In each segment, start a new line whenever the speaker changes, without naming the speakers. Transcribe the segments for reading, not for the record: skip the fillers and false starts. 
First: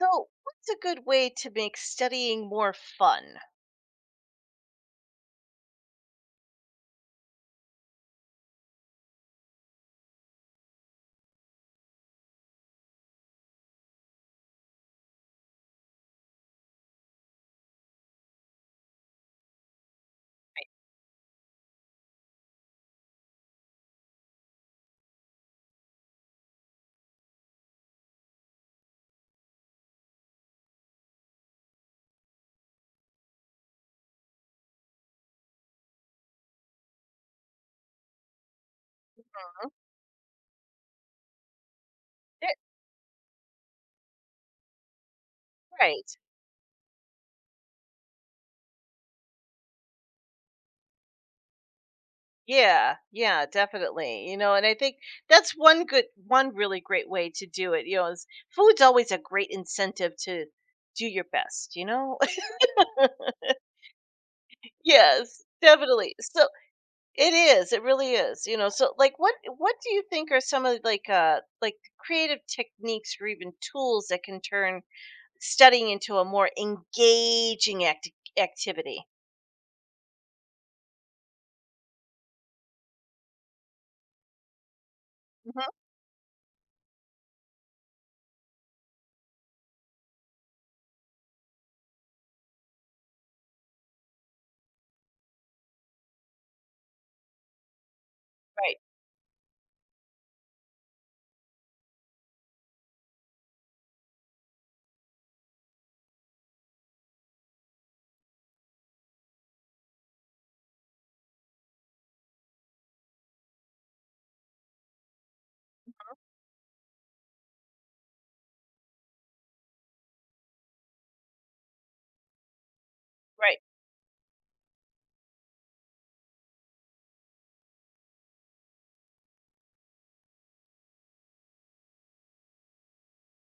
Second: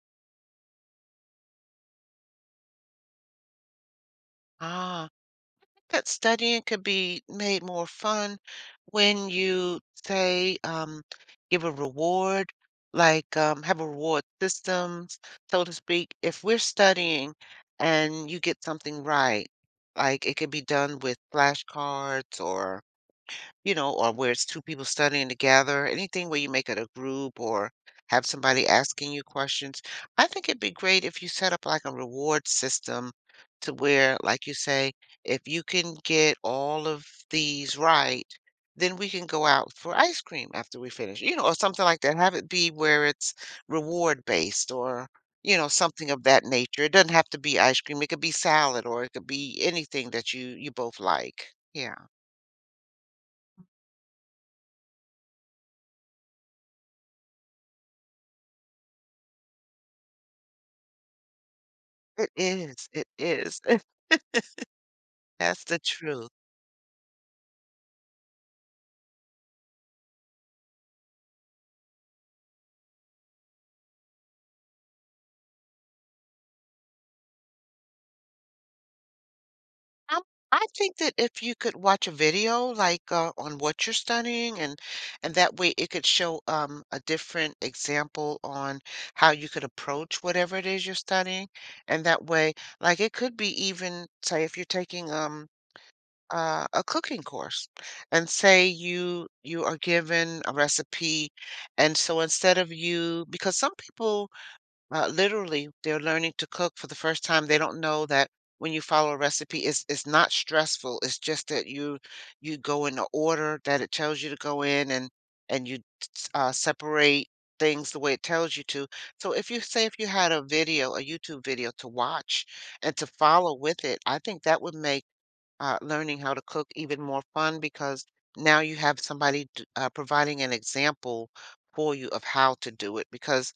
So, what's a good way to make studying more fun?
Ah, that studying could be made more fun when you say, give a reward, like have a reward system, so to speak. If we're studying and you get something right, like it could be done with flashcards or or where it's two people studying together, anything where you make it a group or have somebody asking you questions. I think it'd be great if you set up like a reward system to where, like you say, if you can get all of these right, then we can go out for ice cream after we finish, or something like that. Have
Eh,
it be where it's reward based or, something
Right.
of that nature. It doesn't have to be ice cream. It could be salad or it could be anything that you both like. Yeah.
Yeah. Yeah, definitely. You know, and I think that's one really great way to do it, you know, is food's always a great incentive to do your best, you know?
It is, it is.
Yes,
That's the
definitely.
truth.
So, it is. It really is. You know, so like what do you think are some of like creative techniques or even tools that can turn studying into a more engaging activity?
Um, I think that if you could watch a video, like, on what you're studying and that
Mhm.
way it could show, a different example on how you could approach whatever it is you're studying, and that way like, it could be even, say, if you're taking, a cooking course, and say
Right.
you are given a recipe, and so instead of you because some people literally, they're learning to cook for the first time. They don't know that when you follow a recipe, it's not stressful. It's just that you go in the order that it tells you to go in, and you separate things the way it tells you to. So if you say if you had a video, a YouTube video to watch and to follow
Right.
with it, I think that would make learning how to cook even more fun because now you have somebody providing an example for you of how to do it. Because,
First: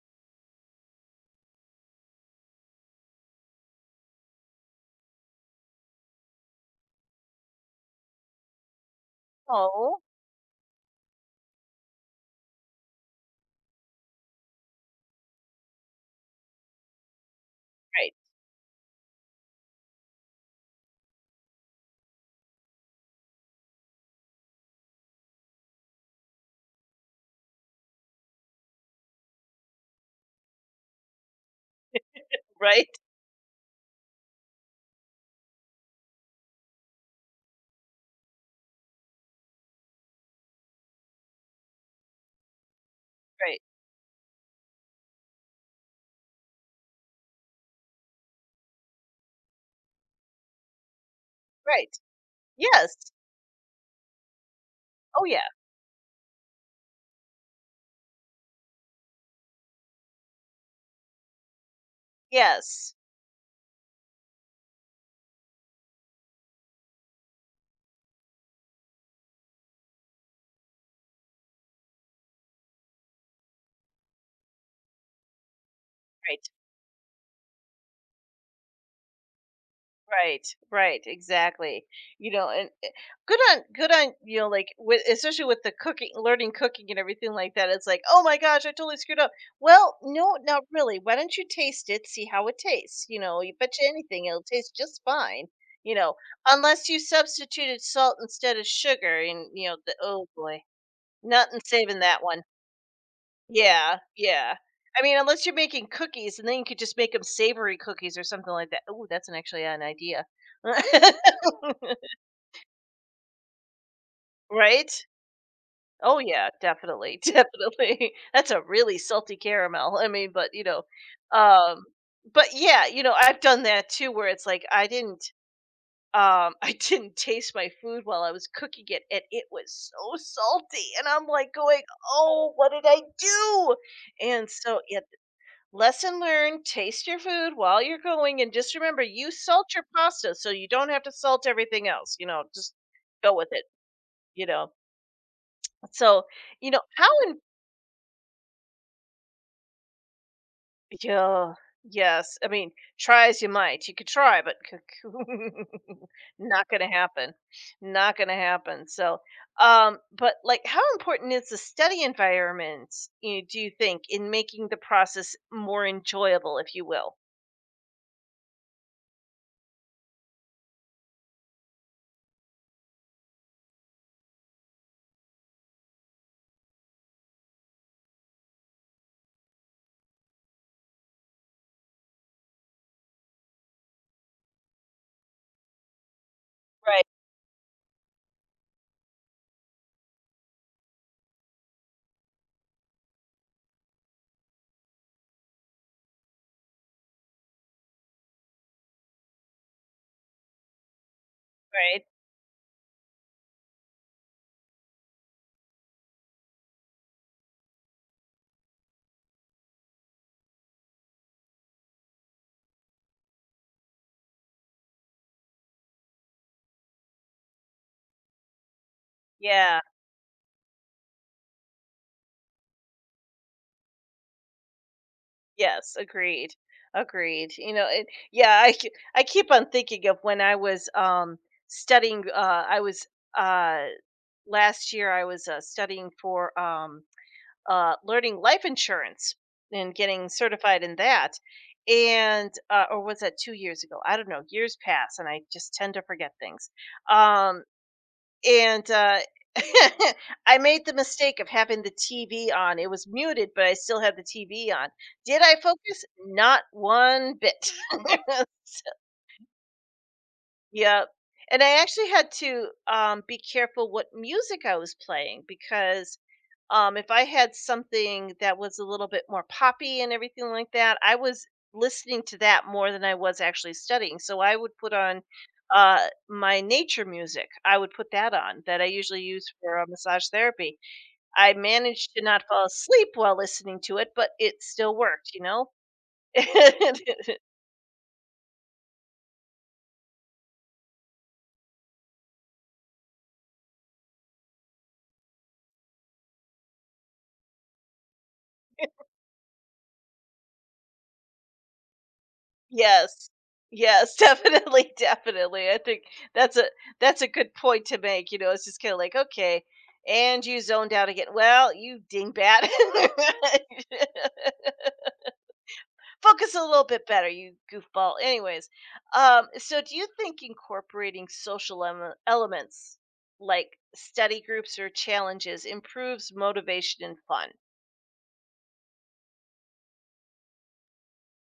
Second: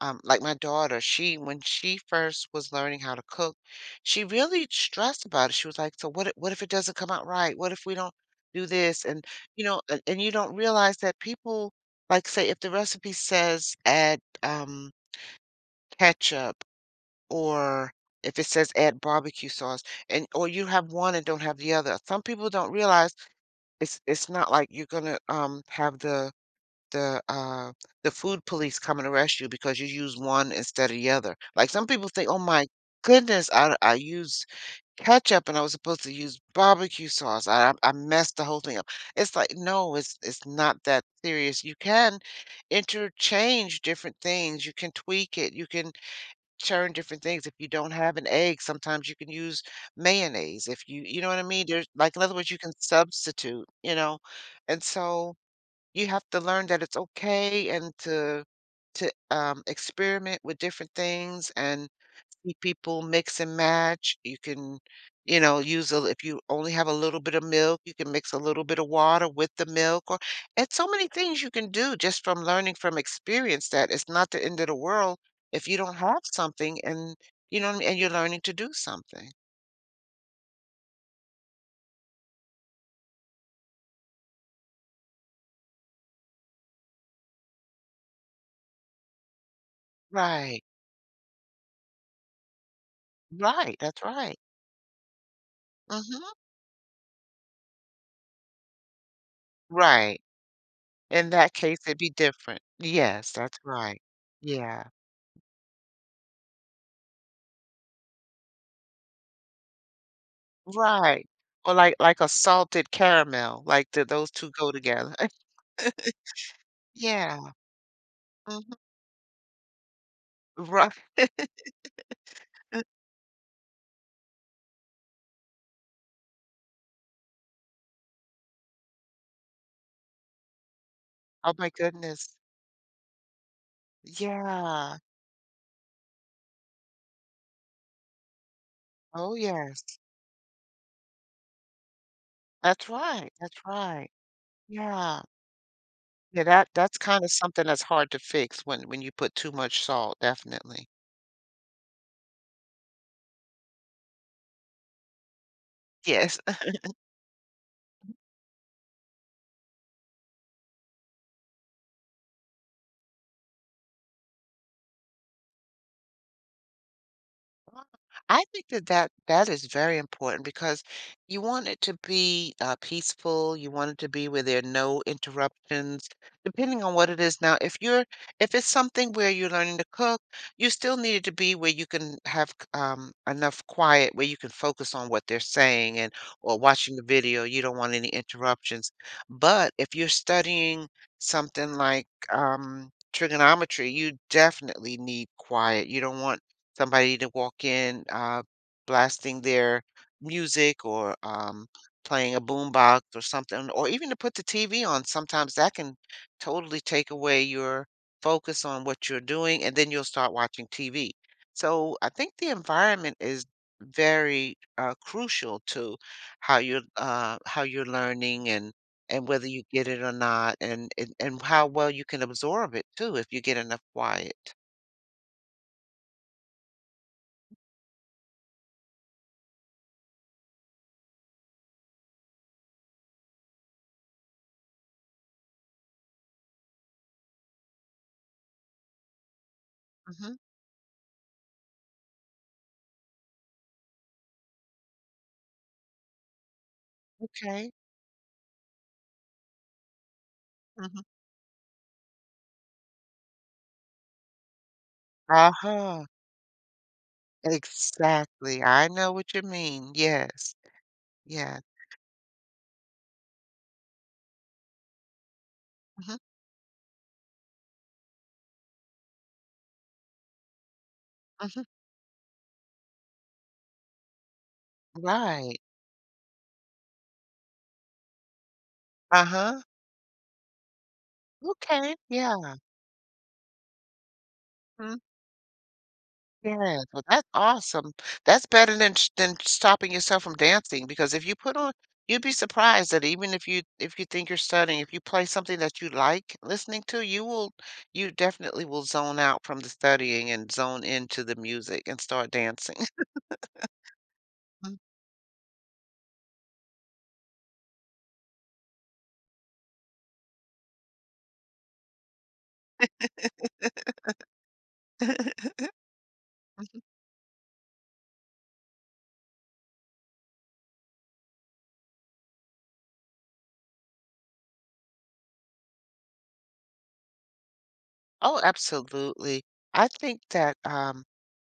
like my daughter, she when she first was learning how to cook, she really stressed about it. She was like, "So what? If, what if it doesn't come out right? What if we don't do this?" And you know,
Oh,
and you don't realize that people like say if the recipe says add ketchup or
right,
if it says add barbecue sauce and or you have one and don't have the other. Some people don't realize it's not like you're gonna have the uh the food police come and arrest you because you use one instead of the other. Like some people think, oh my
right,
goodness, I used ketchup and I was supposed to use barbecue sauce. I messed the whole thing up. It's like no, it's not that serious. You can
right,
interchange different things. You can tweak it. You can churn different things. If you don't have an egg, sometimes you can use mayonnaise. If you you know what I mean? There's
right.
like in other words, you can
Yes.
substitute, you know. And
Oh,
so
yeah.
you have to learn that it's okay and to experiment with different things and See
Yes.
people mix and match. You can use a if you only have a little bit of milk, you can mix a little bit of water with the milk or and so many things you can do just from learning from experience that it's not the end of the world if you don't have
Right,
something and you know what I mean, and you're learning to do something.
right, right. Exactly. You know, and good on. You know, like with especially with the cooking, learning cooking and everything like that. It's like, oh my gosh, I totally screwed up. Well, no, not
Right.
really. Why don't you taste it? See how it tastes. You know, you bet
Right,
you
that's
anything,
right.
it'll taste just fine. You know,
Mhm.
unless you substituted salt instead of sugar, and you know,
Right.
oh boy,
In that
nothing
case,
saving
it'd be
that one.
different. Yes, that's
Yeah,
right.
yeah.
Yeah.
I mean, unless you're making cookies, and then you could just make them savory cookies or something like that. Oh, that's an actually an idea.
Right. Or like a salted caramel, like the, those two go
Right?
together.
Oh, yeah, definitely,
Yeah,
definitely. That's a
mhm.
really salty caramel. I mean, but, you know,
Right.
um but, yeah, you know, I've done that too where it's like I didn't, I didn't taste my food while I was cooking it, and it was so salty, and I'm, like,
Oh my
going,
goodness.
"Oh, what did I do?" And so
Yeah.
yeah, lesson learned, taste your food while you're going and just remember you
Oh,
salt your
yes.
pasta so you don't have to salt everything else, you know, just
That's right,
go with it,
that's right.
you know.
Yeah.
So,
Yeah, that
you know,
that's
how
kinda
in
something that's hard to fix when you put too much salt, definitely.
yeah, yes. I mean, try as you might. You could try, but
Yes.
not going to happen. Not going to happen. So, but like how important is the study environment, you do you think, in making the process more enjoyable, if you will?
I think that that is very important because you want it to be peaceful. You want it to be where there are no interruptions, depending on what it is. Now, if you're if it's something where you're learning to cook, you still need it to be where you can have enough quiet where you can focus on what they're saying and or watching the
Right,
video. You don't want any interruptions. But if you're studying something like trigonometry, you definitely need quiet. You don't want somebody to walk in, blasting their music or
right.
playing a boombox or something, or even to put the TV on. Sometimes that can totally take away your focus on what you're doing, and then you'll start watching TV. So I think the environment is very crucial to how you're learning and whether you
Yeah.
get it or not and how well you can absorb it too if you get enough quiet.
Yes, agreed. Agreed. You know, it, yeah, I, ke- I keep on thinking of when I was studying uh I was uh last year I was studying for learning life insurance and getting
hmm
certified in that. And or was that 2 years ago? I don't know. Years pass and I just tend to forget things. Um
okay.
and I made the
hmm
mistake of having the TV on. It was muted, but I still had the TV on. Did I
uh-huh,
focus? Not one bit.
exactly. I know what you mean. Yes,
Yep.
yes.
And I actually had to, be careful what music I was playing
hmm
because if I had something that was a little bit more poppy and everything like that, I was
hmm
listening to that more than I was actually studying. So I would put on
right.
my nature music. I would put that on that I usually use
Uh-huh.
for massage therapy. I
Okay,
managed to not
yeah.
fall asleep while listening to it, but it still
Mhm.
worked, you know?
Yes, well, that's awesome. That's better than sh than stopping yourself from dancing because if you put on you'd be surprised that even if you think you're studying, if you play something that you like listening to, you will you definitely will zone out from the studying and zone into the music and start dancing.
Yes. Yes, definitely, definitely. I think that's a that's a good point to make, you know, it's just kinda like, "Okay, and you zoned out again. Well, you dingbat."
Mm.
Focus a
Mhm.
little bit better, you goofball. Anyways, so do you think incorporating social elements like study groups or challenges improves motivation and fun?
Oh, absolutely. I think that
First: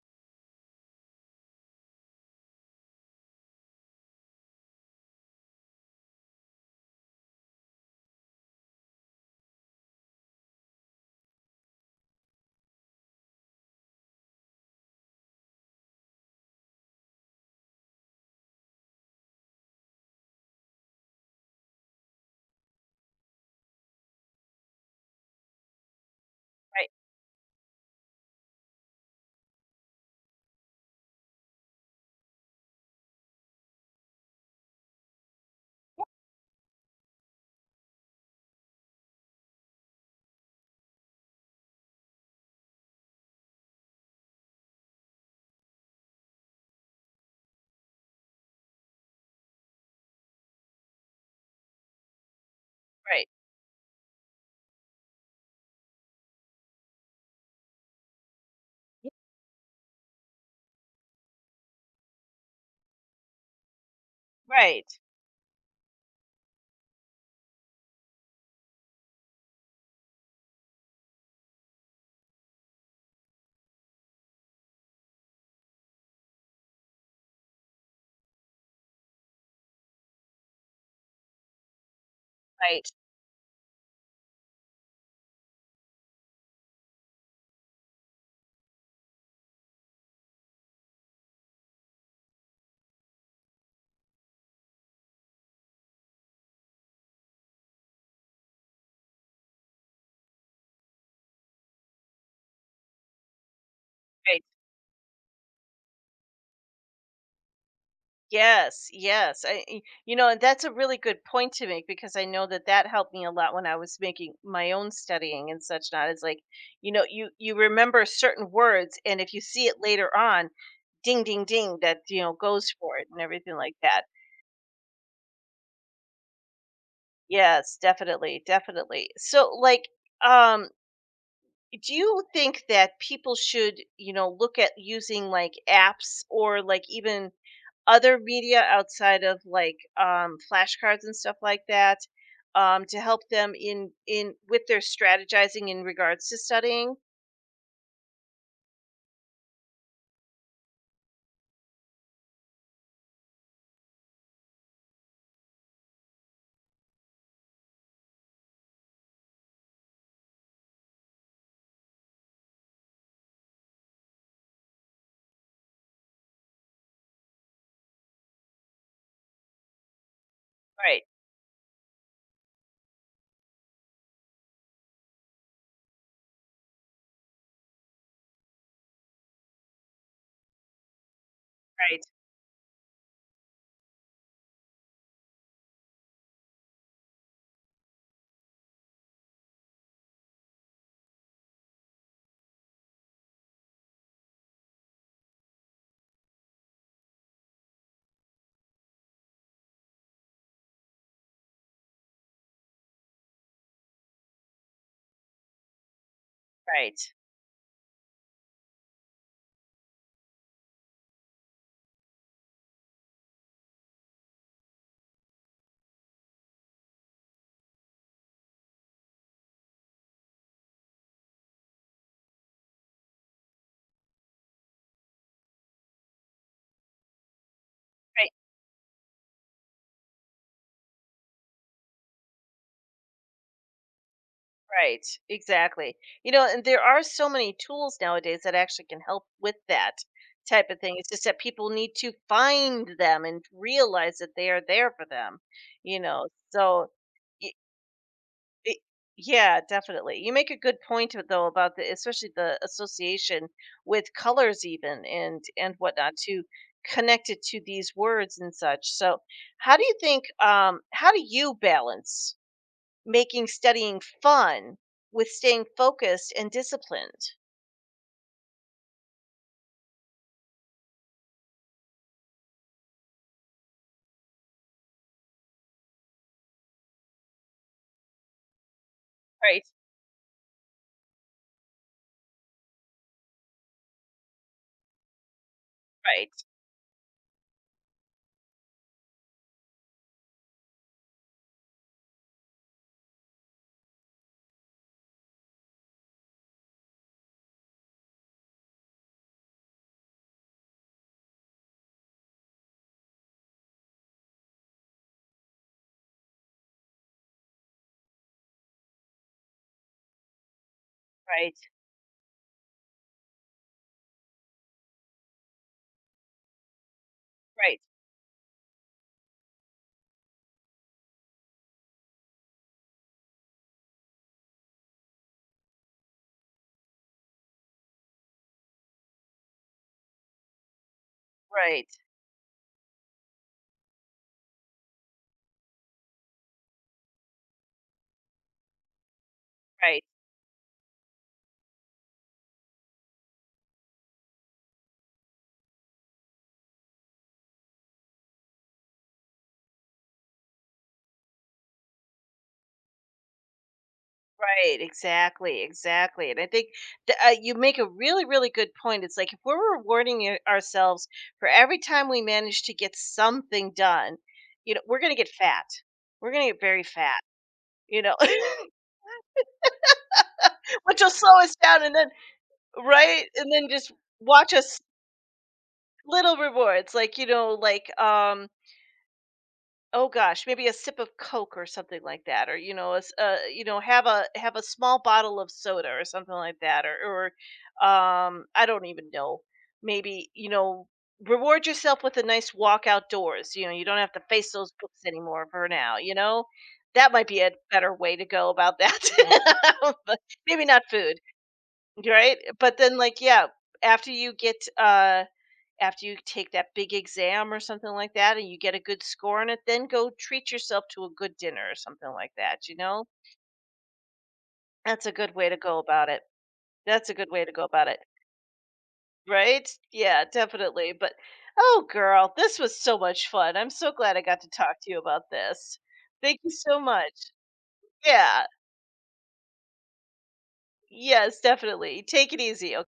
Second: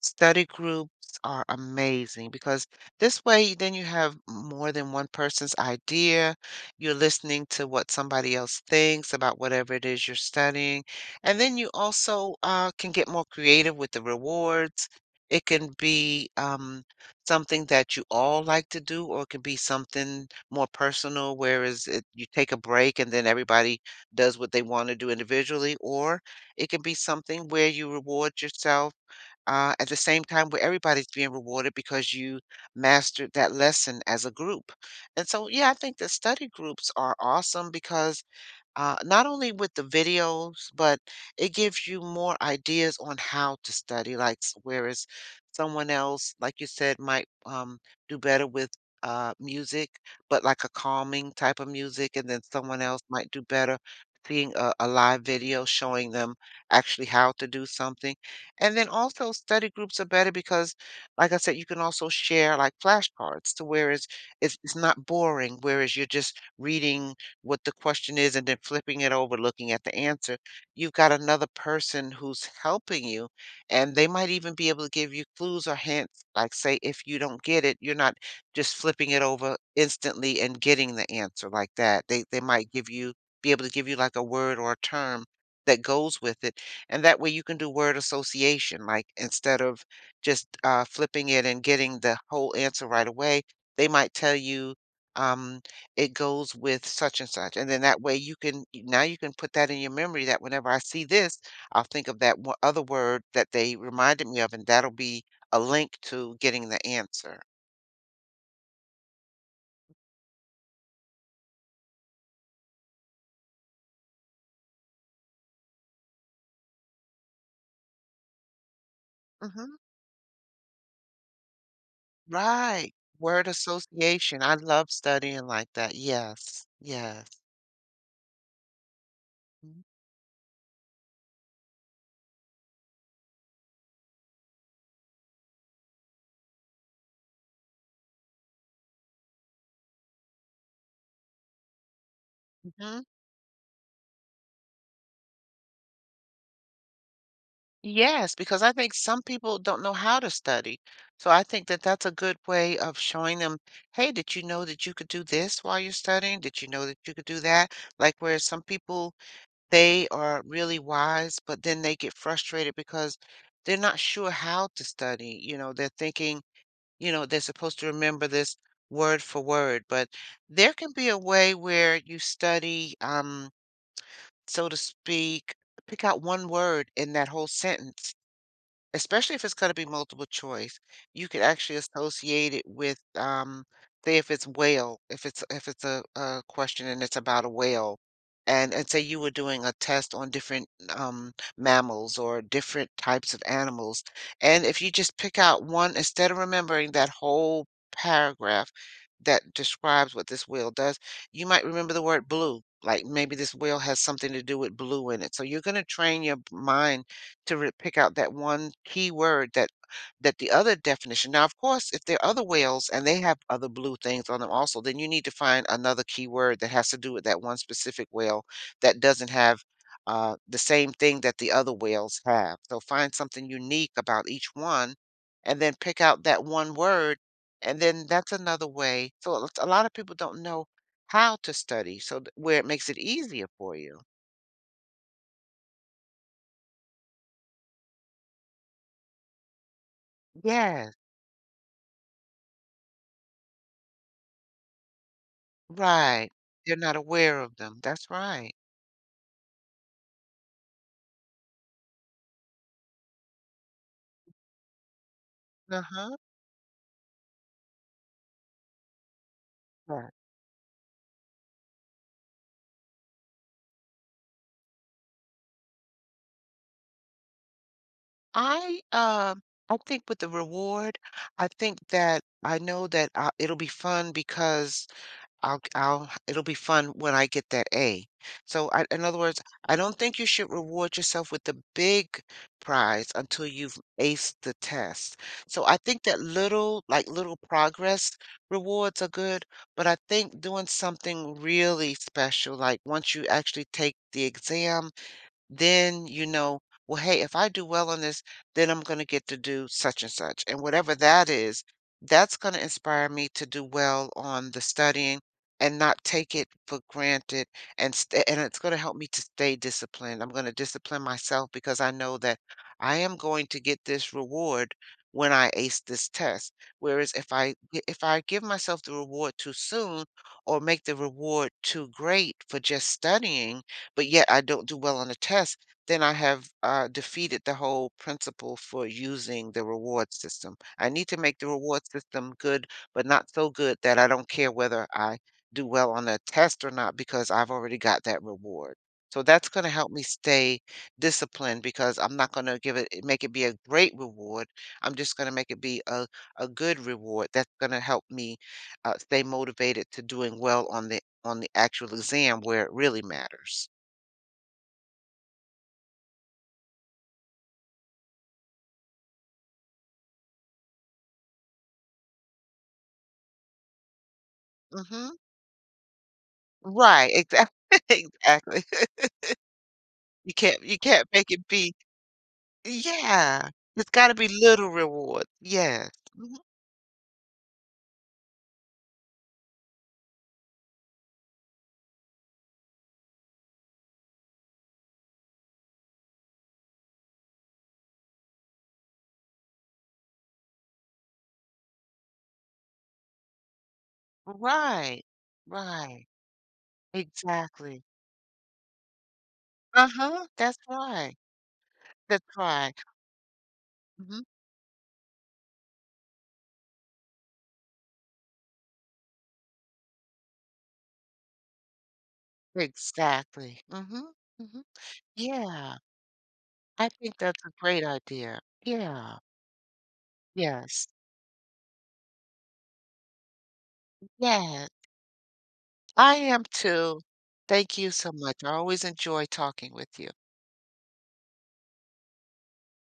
study groups are amazing because this way, then you have more than one person's idea. You're listening to what somebody else thinks about whatever it is you're studying. And then you also can get more creative with the rewards. It can be something that you all like to do, or it can be something more personal, whereas it, you take a break and then everybody does what they want to do individually, or it can
Right,
be something where you reward yourself at the same time where everybody's being rewarded because you mastered that lesson as a group. And so, yeah, I think that study groups are awesome because not only with the videos, but it gives you more ideas on how to study. Like, whereas someone else, like you said, might do better with music, but like a calming type of music, and then someone else
right.
might do better seeing a live video showing them actually how to do something. And then also, study groups are better because, like I said, you can also share like flashcards to whereas it's
Right,
not boring, whereas you're just reading what the question is and then flipping it over, looking at the answer, you've got another person who's helping you. And they might even be able to give you clues or hints, like, say, if you don't get it, you're not just flipping it over instantly and getting the answer like that. They might
right,
give you, be able to give you like a word or a term that goes with it. And that way you can do word association, like instead of just flipping it and getting the whole answer right away, they might tell you. um, it goes with such and such. And then that way you can now you can put that in your memory that whenever I see this, I'll think of that one other word that they reminded me
right.
of, and that'll be a link to getting the answer.
Yes, yes. You know, and that's a really good point to make because I know that that helped me a lot when I was making my own studying and such. Not it's like, you know, you remember certain words, and if you see
hmm
it later on, ding, ding, ding, that you know goes
Right.
for it and
Word
everything like that.
association. I love studying like that. Yes. Yes.
Yes, definitely, definitely. So, like, um, do you think that people should, you know, look at using like apps or like even other media outside of like flashcards and stuff like that
hmm
to help them in with their strategizing in regards to studying.
Yes, because I think some people don't know how to study. So I think that that's a good way of showing them, hey, did you know that you could do this while you're studying? Did you know that you could do that? Like where some people, they are really wise, but then they get frustrated because they're not sure how to study. You know, they're thinking, you know, they're supposed to remember this word for word, but there can
Right,
be a way where you study, so to speak, pick out one word in that whole sentence. Especially if it's gonna be multiple choice, you could actually
right,
associate it with, say if it's whale, if it's a question and it's about a whale, and say you were doing a test on different, mammals or different types of animals, and if you just pick out one instead of remembering that whole paragraph that describes what this whale does, you might remember the word blue, like, maybe this whale has something to do with blue in it, so you're gonna train your
right,
mind to pick out that one key word that the other definition. Now, of course, if there are other whales and they have other blue things on them also, then you need to find another key word that has to do with that one specific whale that doesn't have the same thing that the other whales have. So find something unique about each one, and then pick out that one word, and then
right,
that's another way. So a lot of people don't know how to study, so where it makes it easier for you.
right. Exactly. You know, and there are so many tools nowadays that actually can help with that type of
Yeah.
thing. It's just that people need to find them and realize that they are there for them. You know,
Right. They're
so.
not aware
I-
of them. That's right.
It Yeah, definitely. You make a good point of though about the especially the association with colors even and whatnot
Uh-huh.
to connect it to these words and such. So how do you
Right.
think how do you balance making studying fun with staying focused and disciplined?
I, um, I think with the reward, I think that I know that, it'll be fun because I'll it'll be fun when I get that A. So I, in other words,
Right,
I don't think you should reward yourself with the big prize until you've aced the test. So I think that
right,
little, like little progress rewards are good, but I think doing something really special, like once you actually take the exam then you know, well, hey, if I do well on this, then I'm going to get to do such and such. And whatever that is, that's going to inspire me to do well on the studying and not take it for granted. And it's going to help me to stay disciplined. I'm going to discipline myself
right,
because I know that I am going to get this reward when I ace this test. Whereas if I
right,
if I give myself the reward too soon or make the reward too great for just studying, but yet I don't do well on a test, then I have defeated the whole principle for using the reward system. I need to make the reward
right,
system good, but not so good that I don't care whether I do well on a test or not because I've already got that reward. So that's going to help
right.
me stay disciplined because I'm not going to give it make it be a great reward. I'm just going to make it be a good reward that's going to help me stay motivated to doing well on the actual exam where it really matters.
Right, exactly, exactly, and I think th you make a really, really good point, it's like, if we're rewarding y ourselves for every time we manage to get something done, you know, we're gonna
Mhm.
get fat. We're gonna get very
Right,
fat,
exactly.
you know,
Exactly. You can't you
which
can't
will
make
slow
it
us
be.
down and then right?
Yeah.
And then
It's
just
gotta be
watch
little
us
rewards. Yes.
little
Mhm.
rewards, like, you know, like, oh gosh, maybe a sip of Coke or something like that, or you know, a s you know, have a small bottle of soda or something like that, or I don't even know. Maybe you know, reward yourself with a nice walk outdoors. You know, you don't have to face those books
Right.
anymore for now.
Right.
You know, that might be a
Exactly.
better way to go about that. But
Uh-huh. That's
maybe not
right.
food,
That's
right?
right.
But then, like, yeah, after
Mhm.
you get uh after you take that big exam or something like that and you get a good score on it, then go treat yourself to a good dinner or something like that, you know?
Exactly. Mhm. Mhm.
That's a good way to go
Yeah.
about it.
I
That's a
think
good
that's
way to
a
go
great
about it.
idea. Yeah.
Right? Yeah,
Yes.
definitely. But oh, girl, this was so much fun. I'm so glad I got to
Yes.
talk to you about this.
I
Thank
am
you so
too.
much.
Thank you so much.
Yeah.
I always enjoy talking with you.
Yes, definitely. Take it easy.